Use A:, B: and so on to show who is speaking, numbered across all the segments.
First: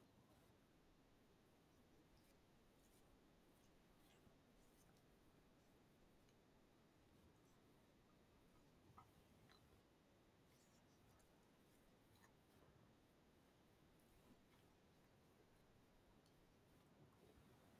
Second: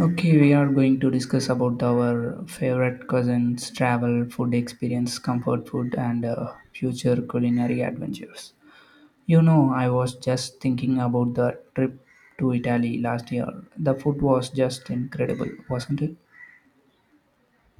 A: Okay, we are going to discuss about our favorite cousins, travel, food experience, comfort food, and future culinary adventures. You know, I was just thinking about the trip to Italy last year. The food was just incredible, wasn't it?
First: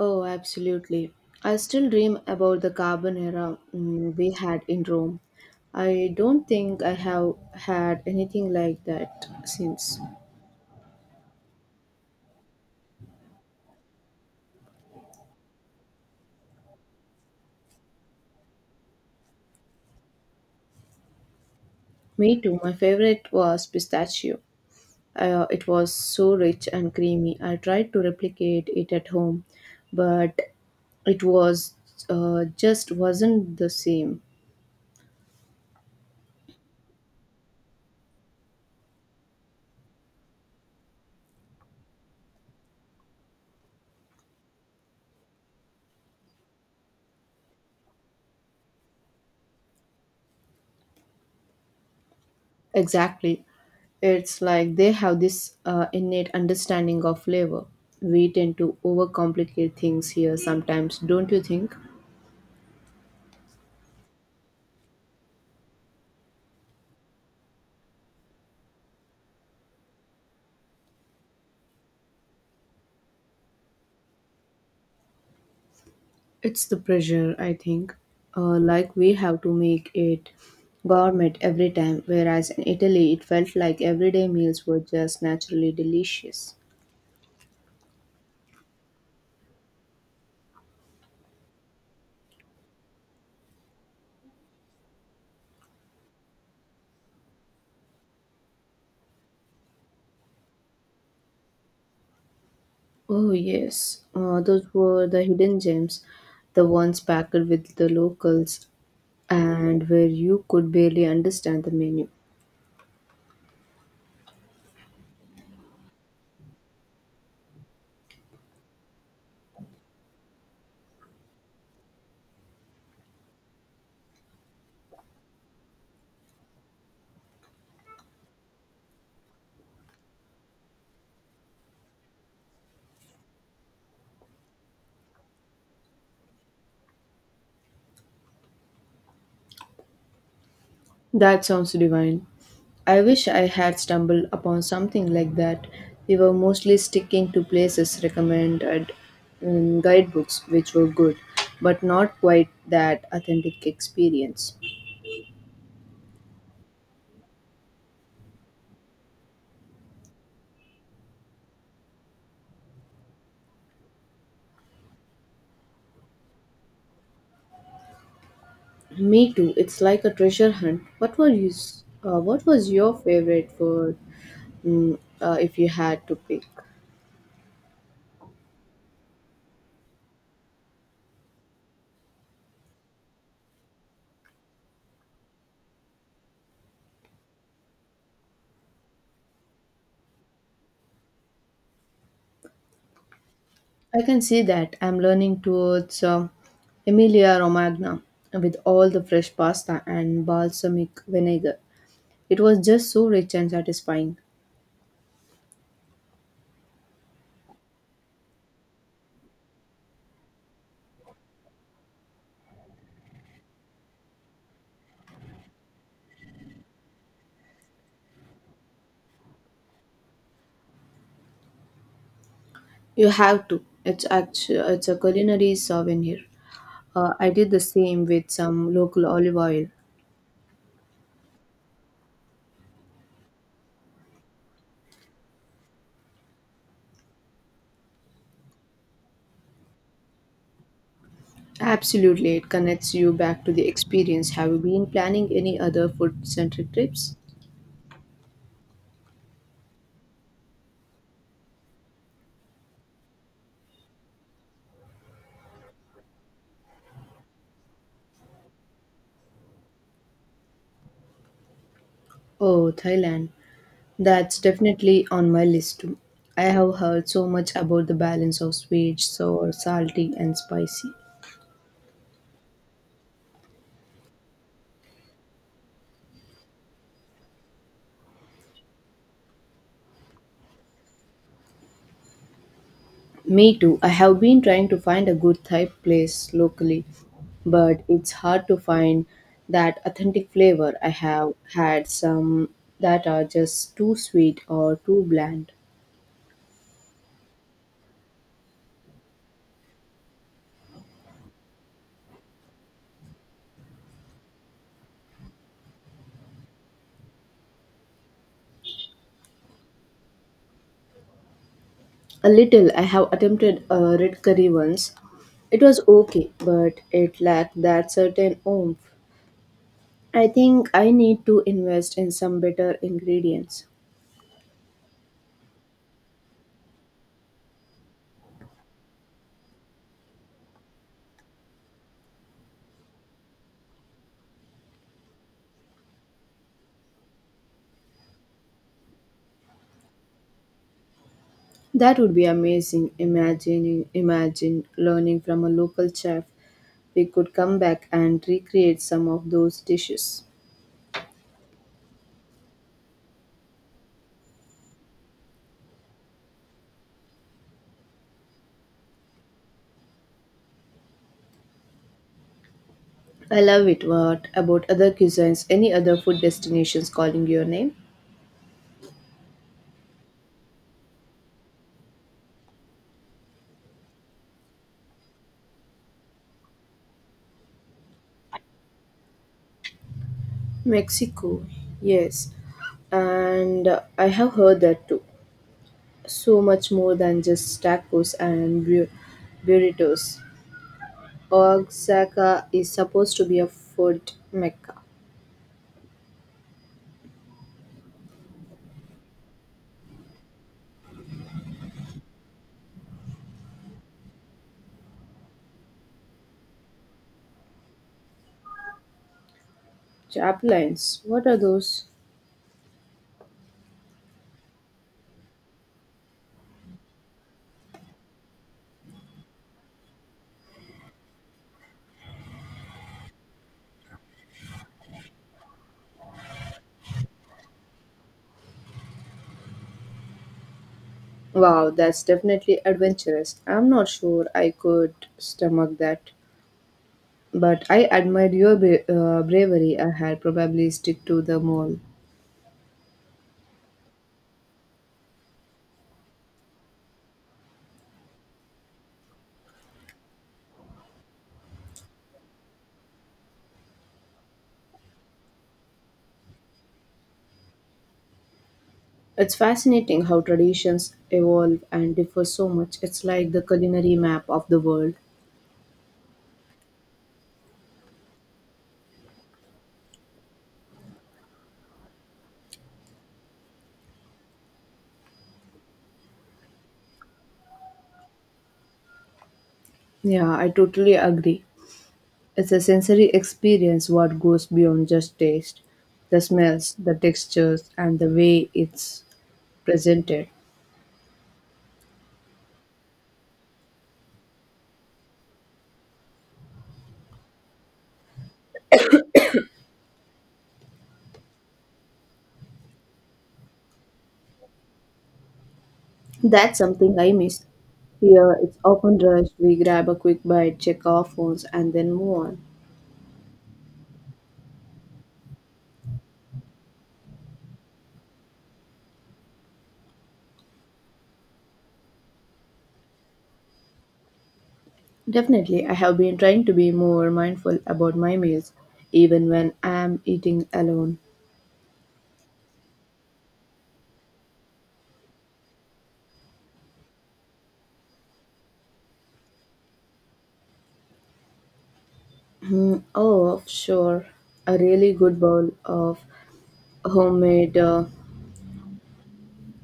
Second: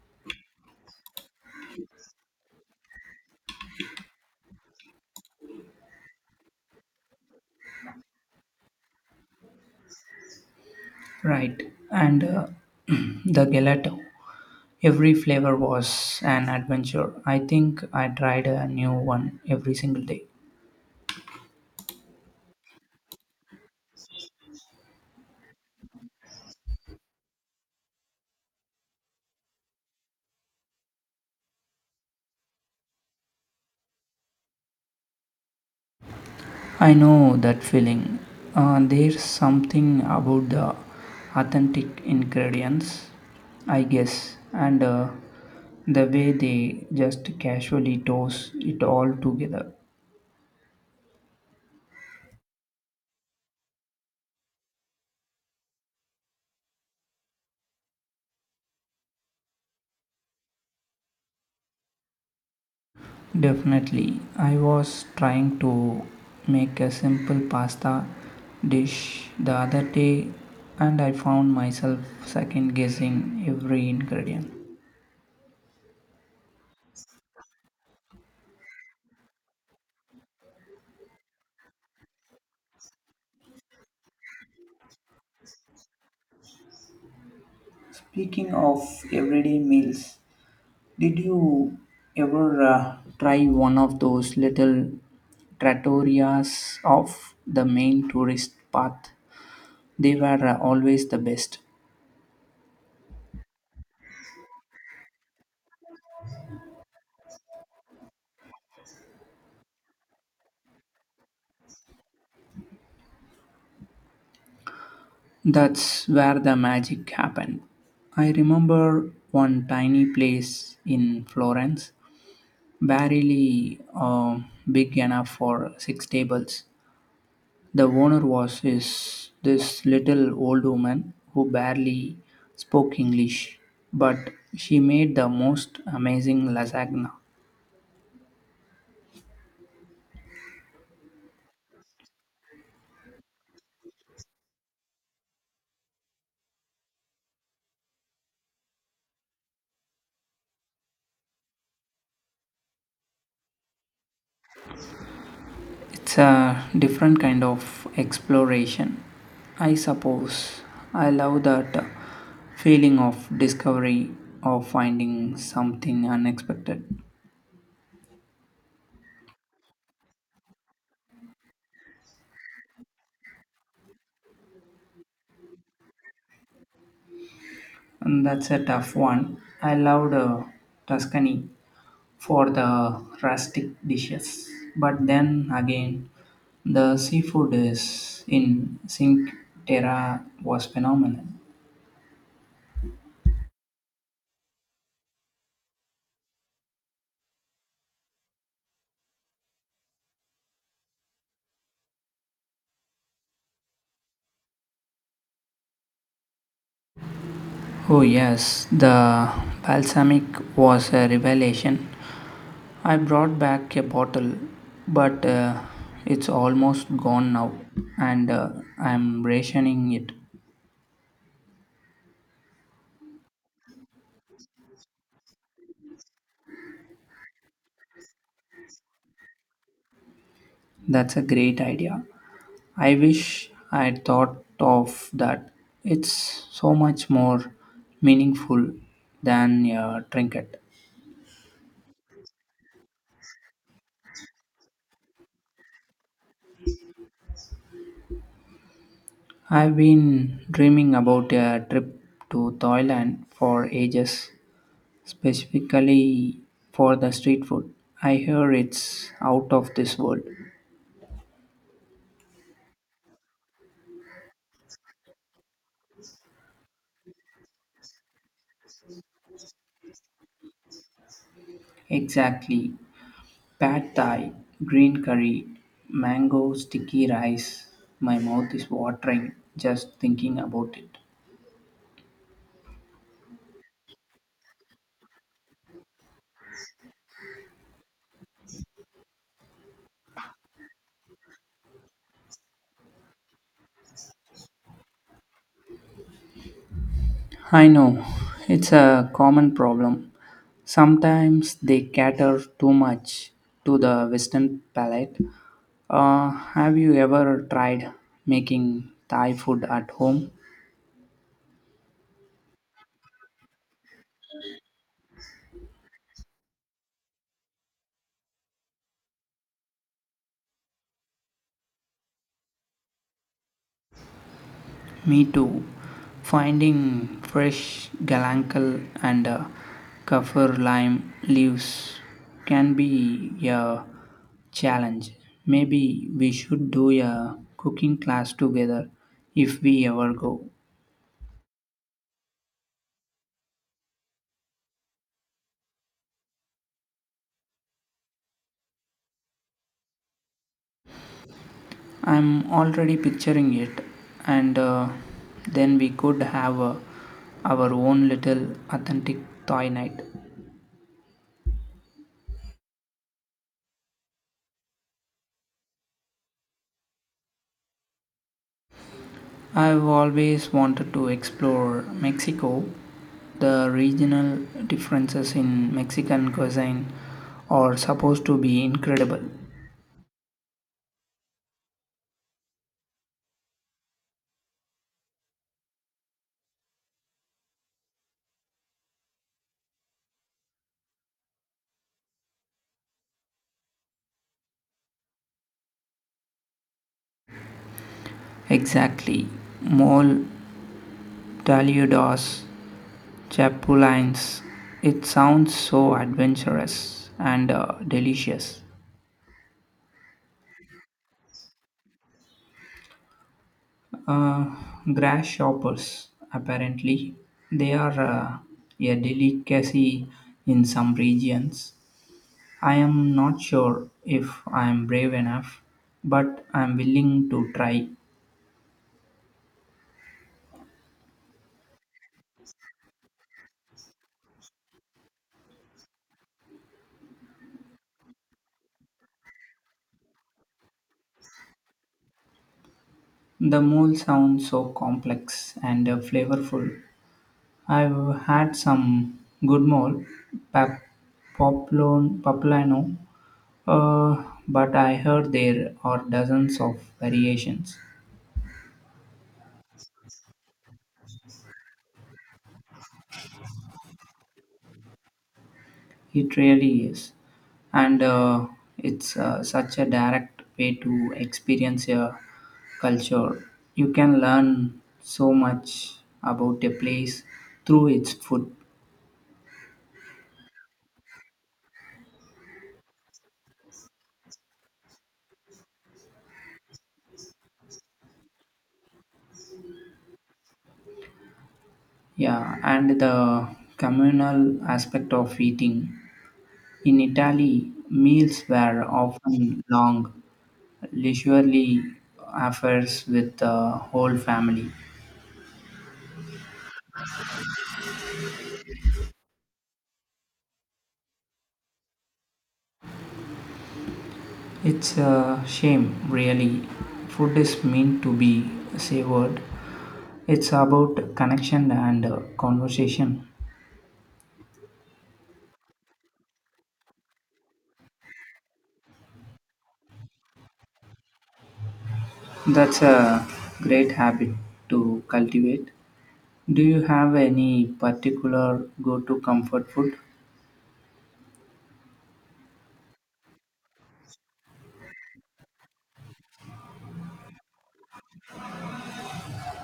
B: Oh, absolutely. I still dream about the carbonara we had in Rome. I don't think I have had anything like that since.
A: Right, and the gelato. Every flavor was an adventure. I think I tried a new one every single day.
B: Me too. My favorite was pistachio. It was so rich and creamy. I tried to replicate it at home, but it was just wasn't the same.
A: I know that feeling. There's something about the authentic ingredients, I guess, and the way they just casually toss it all together.
B: Exactly. It's like they have this innate understanding of flavor. We tend to overcomplicate things here sometimes, don't you think?
A: Definitely, I was trying to make a simple pasta dish the other day, and I found myself second guessing every ingredient.
B: It's the pressure, I think. Like we have to make it gourmet every time, whereas in Italy it felt like everyday meals were just naturally delicious.
A: Speaking of everyday meals, did you ever try one of those little trattorias off the main tourist path? They were always the best.
B: Oh, yes. Those were the hidden gems, the ones packed with the locals and where you could barely understand the menu.
A: That's where the magic happened. I remember one tiny place in Florence, barely big enough for six tables. The owner was this little old woman who barely spoke English, but she made the most amazing lasagna.
B: That sounds divine. I wish I had stumbled upon something like that. We were mostly sticking to places recommended in guidebooks, which were good, but not quite that authentic experience.
A: It's a different kind of exploration, I suppose. I love that feeling of discovery of finding something unexpected.
B: Me too. It's like a treasure hunt. What were What was your favorite food? Mm, if you had to pick,
A: And that's a tough one. I loved Tuscany for the rustic dishes. But then again, the seafood is in Cinque Terre was phenomenal.
B: I can see that. I'm learning towards Emilia Romagna with all the fresh pasta and balsamic vinegar. It was just so rich and satisfying.
A: Oh yes, the balsamic was a revelation. I brought back a bottle, but it's almost gone now, and I'm rationing it.
B: You have to. It's a culinary souvenir. I did the same with some local olive oil.
A: That's a great idea. I wish I had thought of that. It's so much more meaningful than a trinket.
B: Absolutely, it connects you back to the experience. Have you been planning any other food-centric trips?
A: I've been dreaming about a trip to Thailand for ages, specifically for the street food. I hear it's out of this world.
B: Oh, Thailand. That's definitely on my list too. I have heard so much about the balance of sweet, sour, salty, and spicy.
A: Exactly. Pad Thai, green curry, mango sticky rice. My mouth is watering just thinking about it.
B: Me too. I have been trying to find a good Thai place locally, but it's hard to find that authentic flavor. I have had some that are just too sweet or too bland.
A: I know it's a common problem. Sometimes they cater too much to the Western palate. Have you ever tried making Thai food at home?
B: A little. I have attempted a red curry once. It was okay, but it lacked that certain oomph. I think I need to invest in some better ingredients.
A: Me too. Finding fresh galangal and kaffir lime leaves can be a challenge. Maybe we should do a cooking class together if we ever go.
B: That would be amazing. Imagine learning from a local chef. We could come back and recreate some of those dishes.
A: I'm already picturing it, and then we could have our own little authentic Thai night.
B: I love it. What about other cuisines? Any other food destinations calling your name?
A: I've always wanted to explore Mexico, the regional differences in Mexican cuisine are supposed to be incredible.
B: Mexico, yes. And I have heard that too. So much more than just tacos and burritos. Oaxaca is supposed to be a food mecca.
A: Exactly. Mole, taludos, chapulines. It sounds so adventurous and delicious.
B: Chaplains, what are those?
A: Uh, Grasshoppers, apparently, they are a delicacy in some regions. I am not sure if I am brave enough, but I am willing to try.
B: Wow, that's definitely adventurous. I'm not sure I could stomach that. But I admire your bravery. I had probably stick to the mall.
A: The mole sounds so complex and flavorful. I've had some good mole, pap- poplon, poplano, but I heard there are dozens of variations.
B: It's fascinating how traditions evolve and differ so much. It's like the culinary map of the world.
A: It really is. And it's such a direct way to experience a culture. You can learn so much about a place through its food.
B: Yeah, I totally agree. It's a sensory experience what goes beyond just taste. The smells, the textures, and the way it's presented.
A: Yeah, and the communal aspect of eating. In Italy, meals were often long, leisurely affairs with the whole family.
B: That's something I miss. Here, it's often rushed. We grab a quick bite, check our phones, and then move on.
A: It's a shame, really. Food is meant to be savored. It's about connection and conversation.
B: Definitely, I have been trying to be more mindful about my meals, even when I am eating alone.
A: That's a great habit to cultivate. Do you have any particular go to comfort food?
B: Hmm, oh, sure. A really good bowl of homemade uh,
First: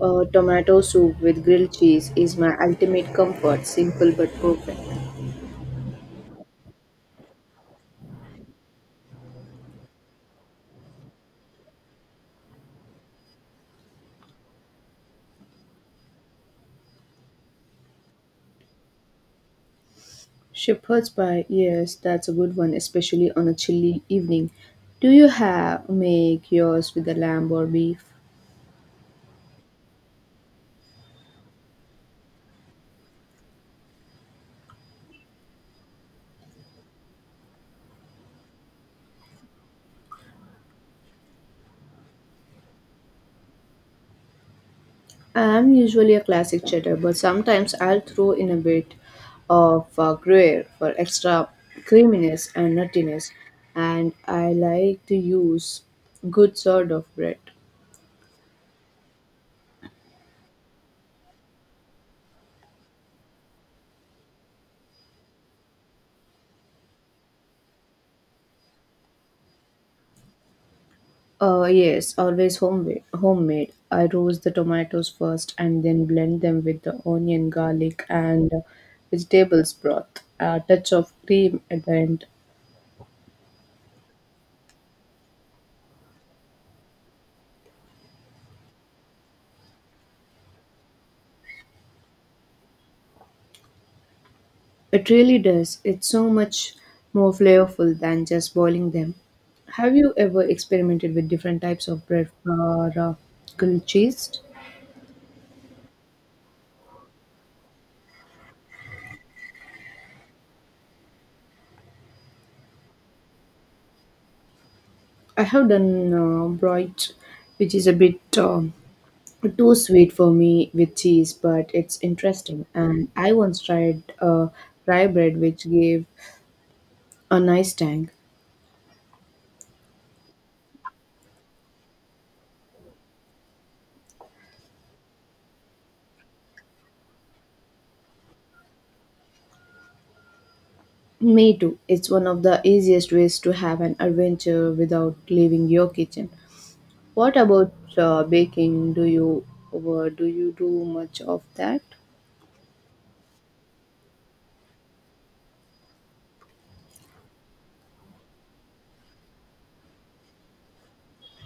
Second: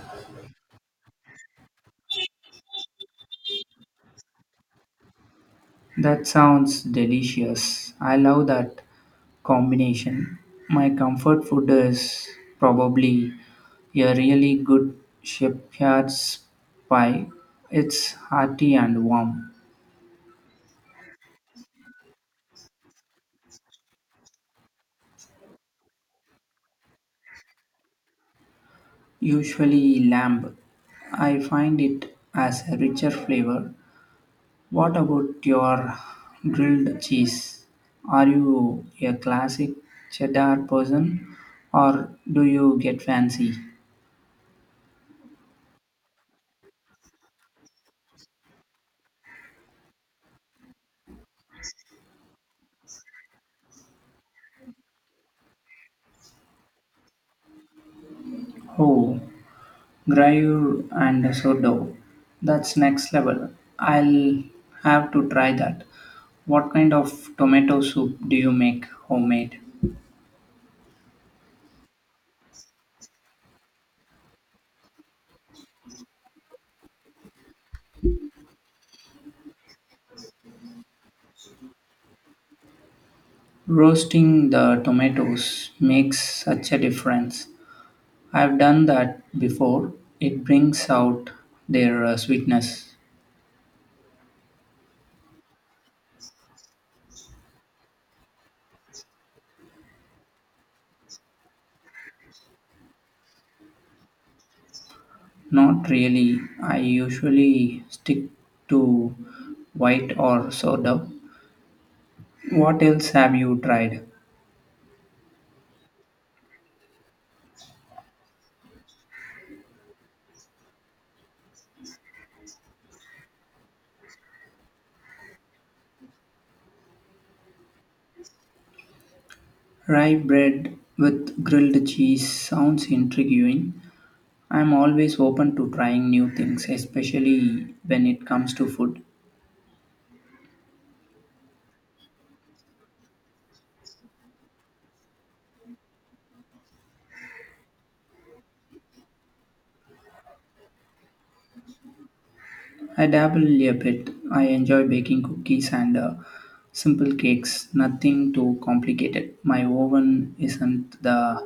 B: uh, tomato soup with grilled cheese is my ultimate comfort, simple but perfect.
A: That sounds delicious. I love that combination. My comfort food is probably a really good shepherd's pie. It's hearty and warm.
B: Shepherd's pie, yes, that's a good one, especially on a chilly evening. Do you have make yours with the lamb or beef?
A: Usually lamb. I find it as a richer flavor. What about your grilled cheese? Are you a classic cheddar person or do you get fancy?
B: I'm usually a classic cheddar, but sometimes I'll throw in a bit of Gruyere for extra creaminess and nuttiness. And I like to use good sort of bread.
A: Oh, gruyere and sourdough. That's next level. I'll have to try that. What kind of tomato soup do you make homemade?
B: Yes, always homemade. Homemade. I roast the tomatoes first and then blend them with the onion, garlic, and vegetables broth. A touch of cream at the end.
A: Roasting the tomatoes makes such a difference. I've done that before. It brings out their sweetness.
B: It really does. It's so much more flavorful than just boiling them. Have you ever experimented with different types of bread or grilled cheese?
A: Not really. I usually stick to white or sourdough. What else have you tried?
B: I have done broit, which is a bit too sweet for me with cheese, but it's interesting. And I once tried rye bread, which gave a nice tang.
A: Rye bread with grilled cheese sounds intriguing. I'm always open to trying new things, especially when it comes to food.
B: Me too. It's one of the easiest ways to have an adventure without leaving your kitchen. What about baking? Do you do much of that?
A: I dabble a bit. I enjoy baking cookies and simple cakes, nothing too complicated. My oven isn't the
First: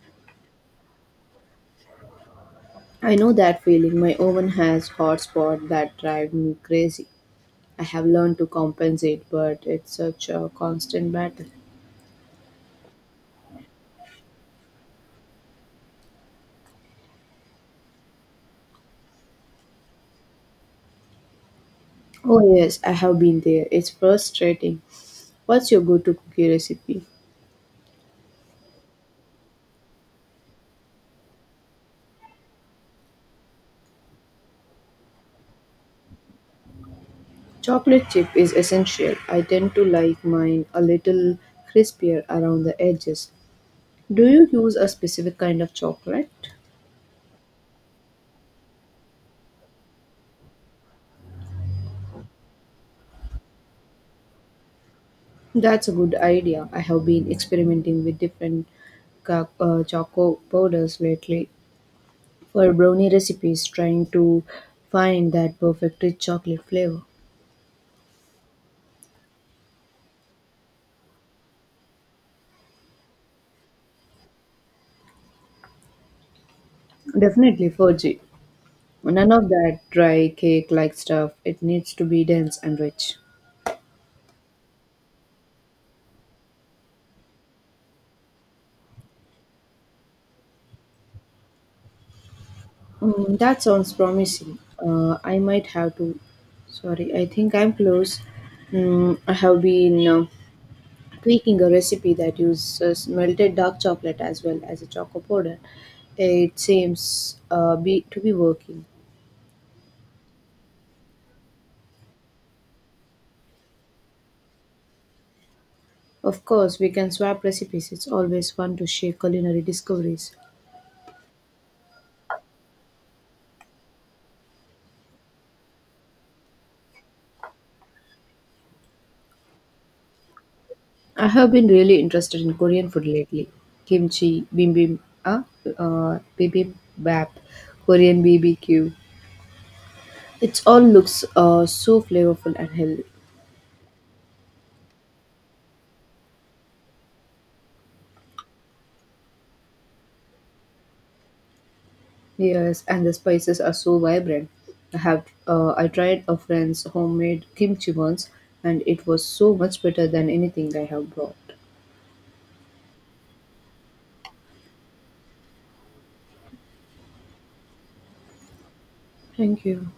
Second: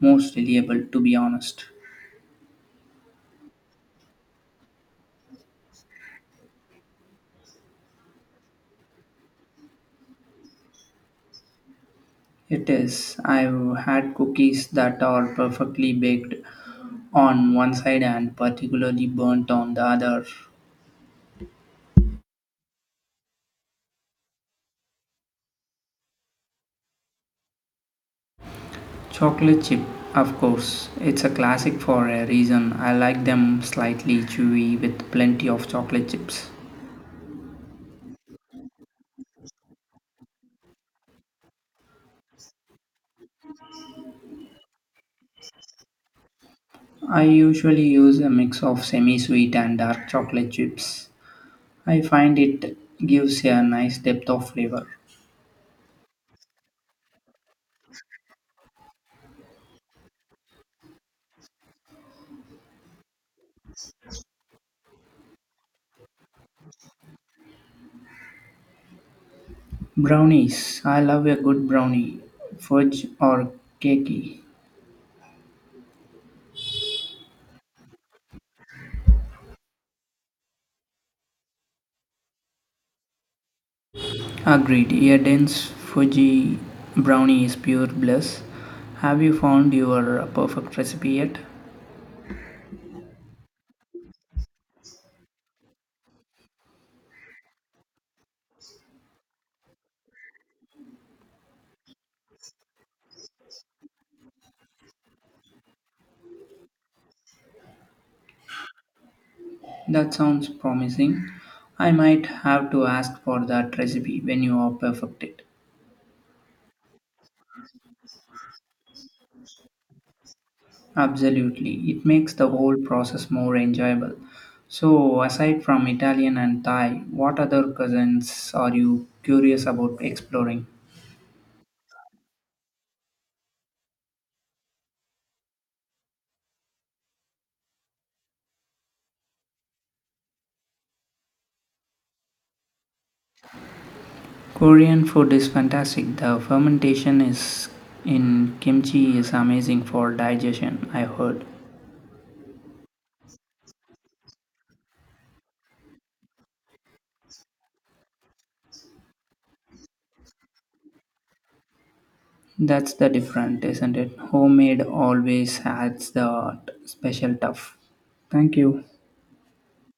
A: most reliable, to be honest.
B: I know that feeling. My oven has hot spot that drive me crazy. I have learned to compensate, but it's such a constant battle.
A: It is. I've had cookies that are perfectly baked on one side and particularly burnt on the other.
B: Oh yes, I have been there. It's frustrating. What's your go-to cookie recipe?
A: Chocolate chip, of course. It's a classic for a reason. I like them slightly chewy with plenty of chocolate chips.
B: Chocolate chip is essential. I tend to like mine a little crispier around the edges. Do you use a specific kind of chocolate?
A: I usually use a mix of semi sweet and dark chocolate chips. I find it gives a nice depth of flavor.
B: That's a good idea. I have been experimenting with different choco powders lately for brownie recipes, trying to find that perfect rich chocolate flavor.
A: Brownies. I love a good brownie, fudge or cakey.
B: Definitely Fuji. None of that dry cake like stuff. It needs to be dense and rich.
A: Agreed. A dense fudgy brownie is pure bliss. Have you found your perfect recipe yet?
B: Mm, that sounds promising. I might have to. Sorry, I think I'm close. I have been tweaking a recipe that uses melted dark chocolate as well as a choco powder. It seems to be working.
A: That sounds promising. I might have to ask for that recipe when you are perfected.
B: Of course, we can swap recipes. It's always fun to share culinary discoveries.
A: Absolutely, it makes the whole process more enjoyable. So, aside from Italian and Thai, what other cousins are you curious about exploring?
B: I have been really interested in Korean food lately. Kimchi, uh, bibimbap, Korean BBQ. It all looks so flavorful and healthy.
A: Korean food is fantastic. The fermentation is in kimchi is amazing for digestion, I heard.
B: Yes, and the spices are so vibrant. I tried a friend's homemade kimchi once, and it was so much better than anything I have bought.
A: That's the different, isn't it? Homemade always adds that special tough. Thank you.
B: Thank you.